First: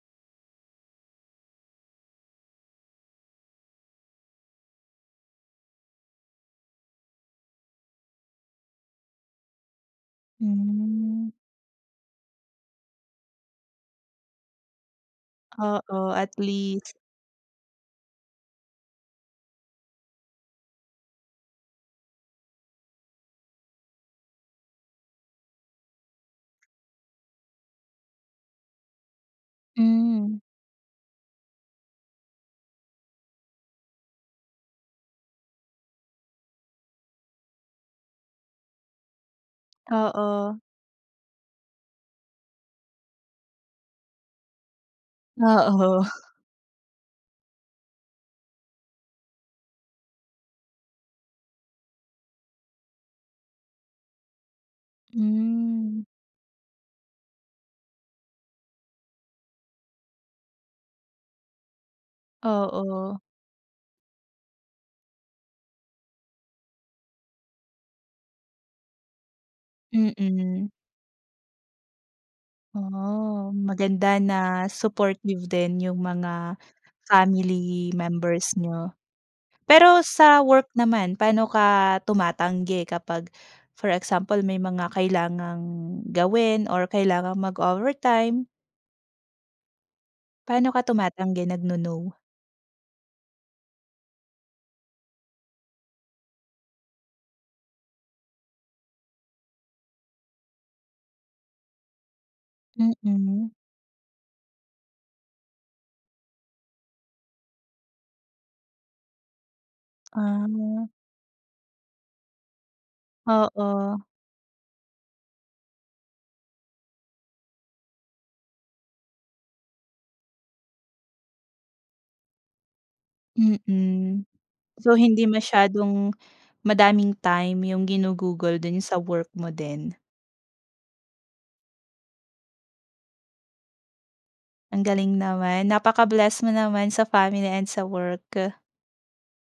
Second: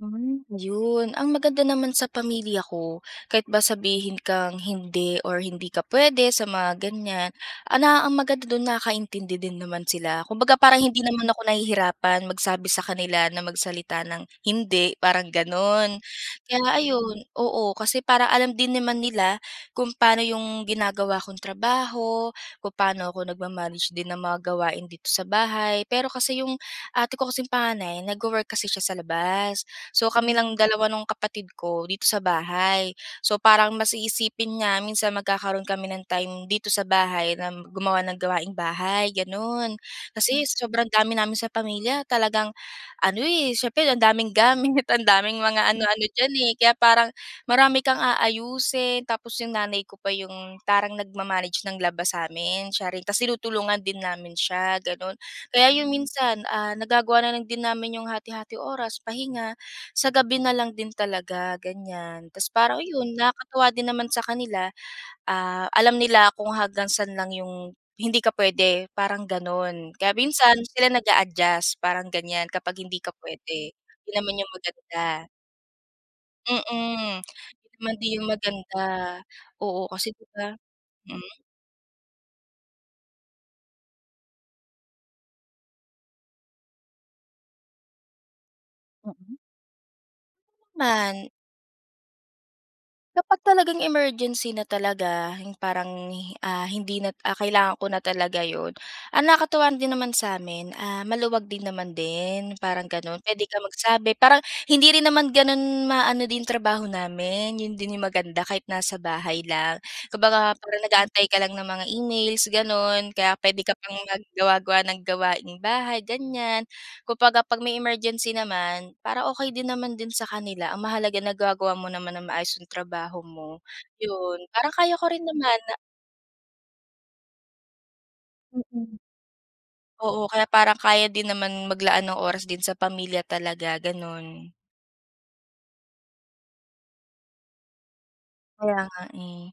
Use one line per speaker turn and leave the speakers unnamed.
Yun yun ang maganda naman sa pamilya ko, kahit ba sabihin kang hindi or hindi ka puwede sa mga ganiyan, ala, ang maganda dun, nakaintindi din naman sila. Kumbaga, parang hindi naman
Hmm.
ako nahihirapan magsabi sa kanila, na magsalita ng hindi, parang ganun.
Oo, at
Kaya
least.
ayun, oo, kasi parang alam din naman nila kung pa'no yung ginagawa kong trabaho, kung paano ako nagma-manage din ng mga gawain dito sa bahay. Pero kasi yung ate ko kasing panganay, nagwo-work kasi siya sa labas, so kami
Hmm.
lang dalawa nung kapatid ko dito sa bahay. So, parang mas iisipin nga minsan, na magkakaroon kami ng time dito sa bahay na gumawa ng gawaing bahay, ganun. Kasi
Oo.
sobrang dami namin sa pamilya, talagang ano, eh, siyempre ang daming gamit, ang daming mga
Oo.
ano-ano diyan, eh. Kaya parang marami kang aayusin, tapos yung nanay ko pa yung parang nagma-manage ng laba sa'min, siya rin. Ta's tinutulungan din namin siya gano'n. Kaya yun,
Hmm.
minsan, ah, nagagawa na lang din namin yung hati-hati oras, pahinga sa gabi na lang din talaga, ganiyan. Ta's parang yun,
Oo.
nakakatuwa din naman sa kanila, ah, alam nila kung hanggang sa'n lang yung hindi ka puwede, parang gano'n. Kaya minsan,
Mm.
sila nag-a-adjust parang ganiyan kapag hindi ka
Ah,
puwede, yun
maganda
naman yung
na
maganda.
supportive din yung mga
Mm, yun din
family
naman yung
members
maganda.
niyo.
Oo,
Pero
kasi 'di
sa
ba,
work naman,
hmm.
pa'no ka tumatanggi kapag for example may mga kailangang gawin or kailangang mag-overtime?
Mm.
Pa'no ka
Man
tumatanggi, nag-no-no?
Kapag talagang emergency na talaga, yung parang, hi ah, hindi na ah, kailangan ko na talaga yun, ang nakakatuwa din naman sa'min, ah, maluwag din naman din, parang ganun. Puwede
Mm.
kang magsabi, parang hindi rin naman ganun maano din trabaho namin, yun din yung maganda, kahit nasa bahay lang. Kumbaga parang
Ah.
nag-aantay ka lang ng mga emails, gano'n. Kaya puwede ka pang
Oo.
maggawa-gawa ng gawaing bahay, ganiyan. Kumbaga 'pag may emergency naman, para okey din naman din sa kanila. Ang mahalaga nagagawa mo naman ng maayos yung trabaho mo,
Mm.
yun. Parang
So,
kaya ko rin
hindi
naman na
masyadong madaming time yung ginugugol
Mm.
dun sa work mo din.
Oo, kaya parang kaya din naman maglaan ng oras din sa pamilya talaga, gano'n.
Ang galing naman, napaka-bless mo naman sa family and sa work.
Kaya nga, eh.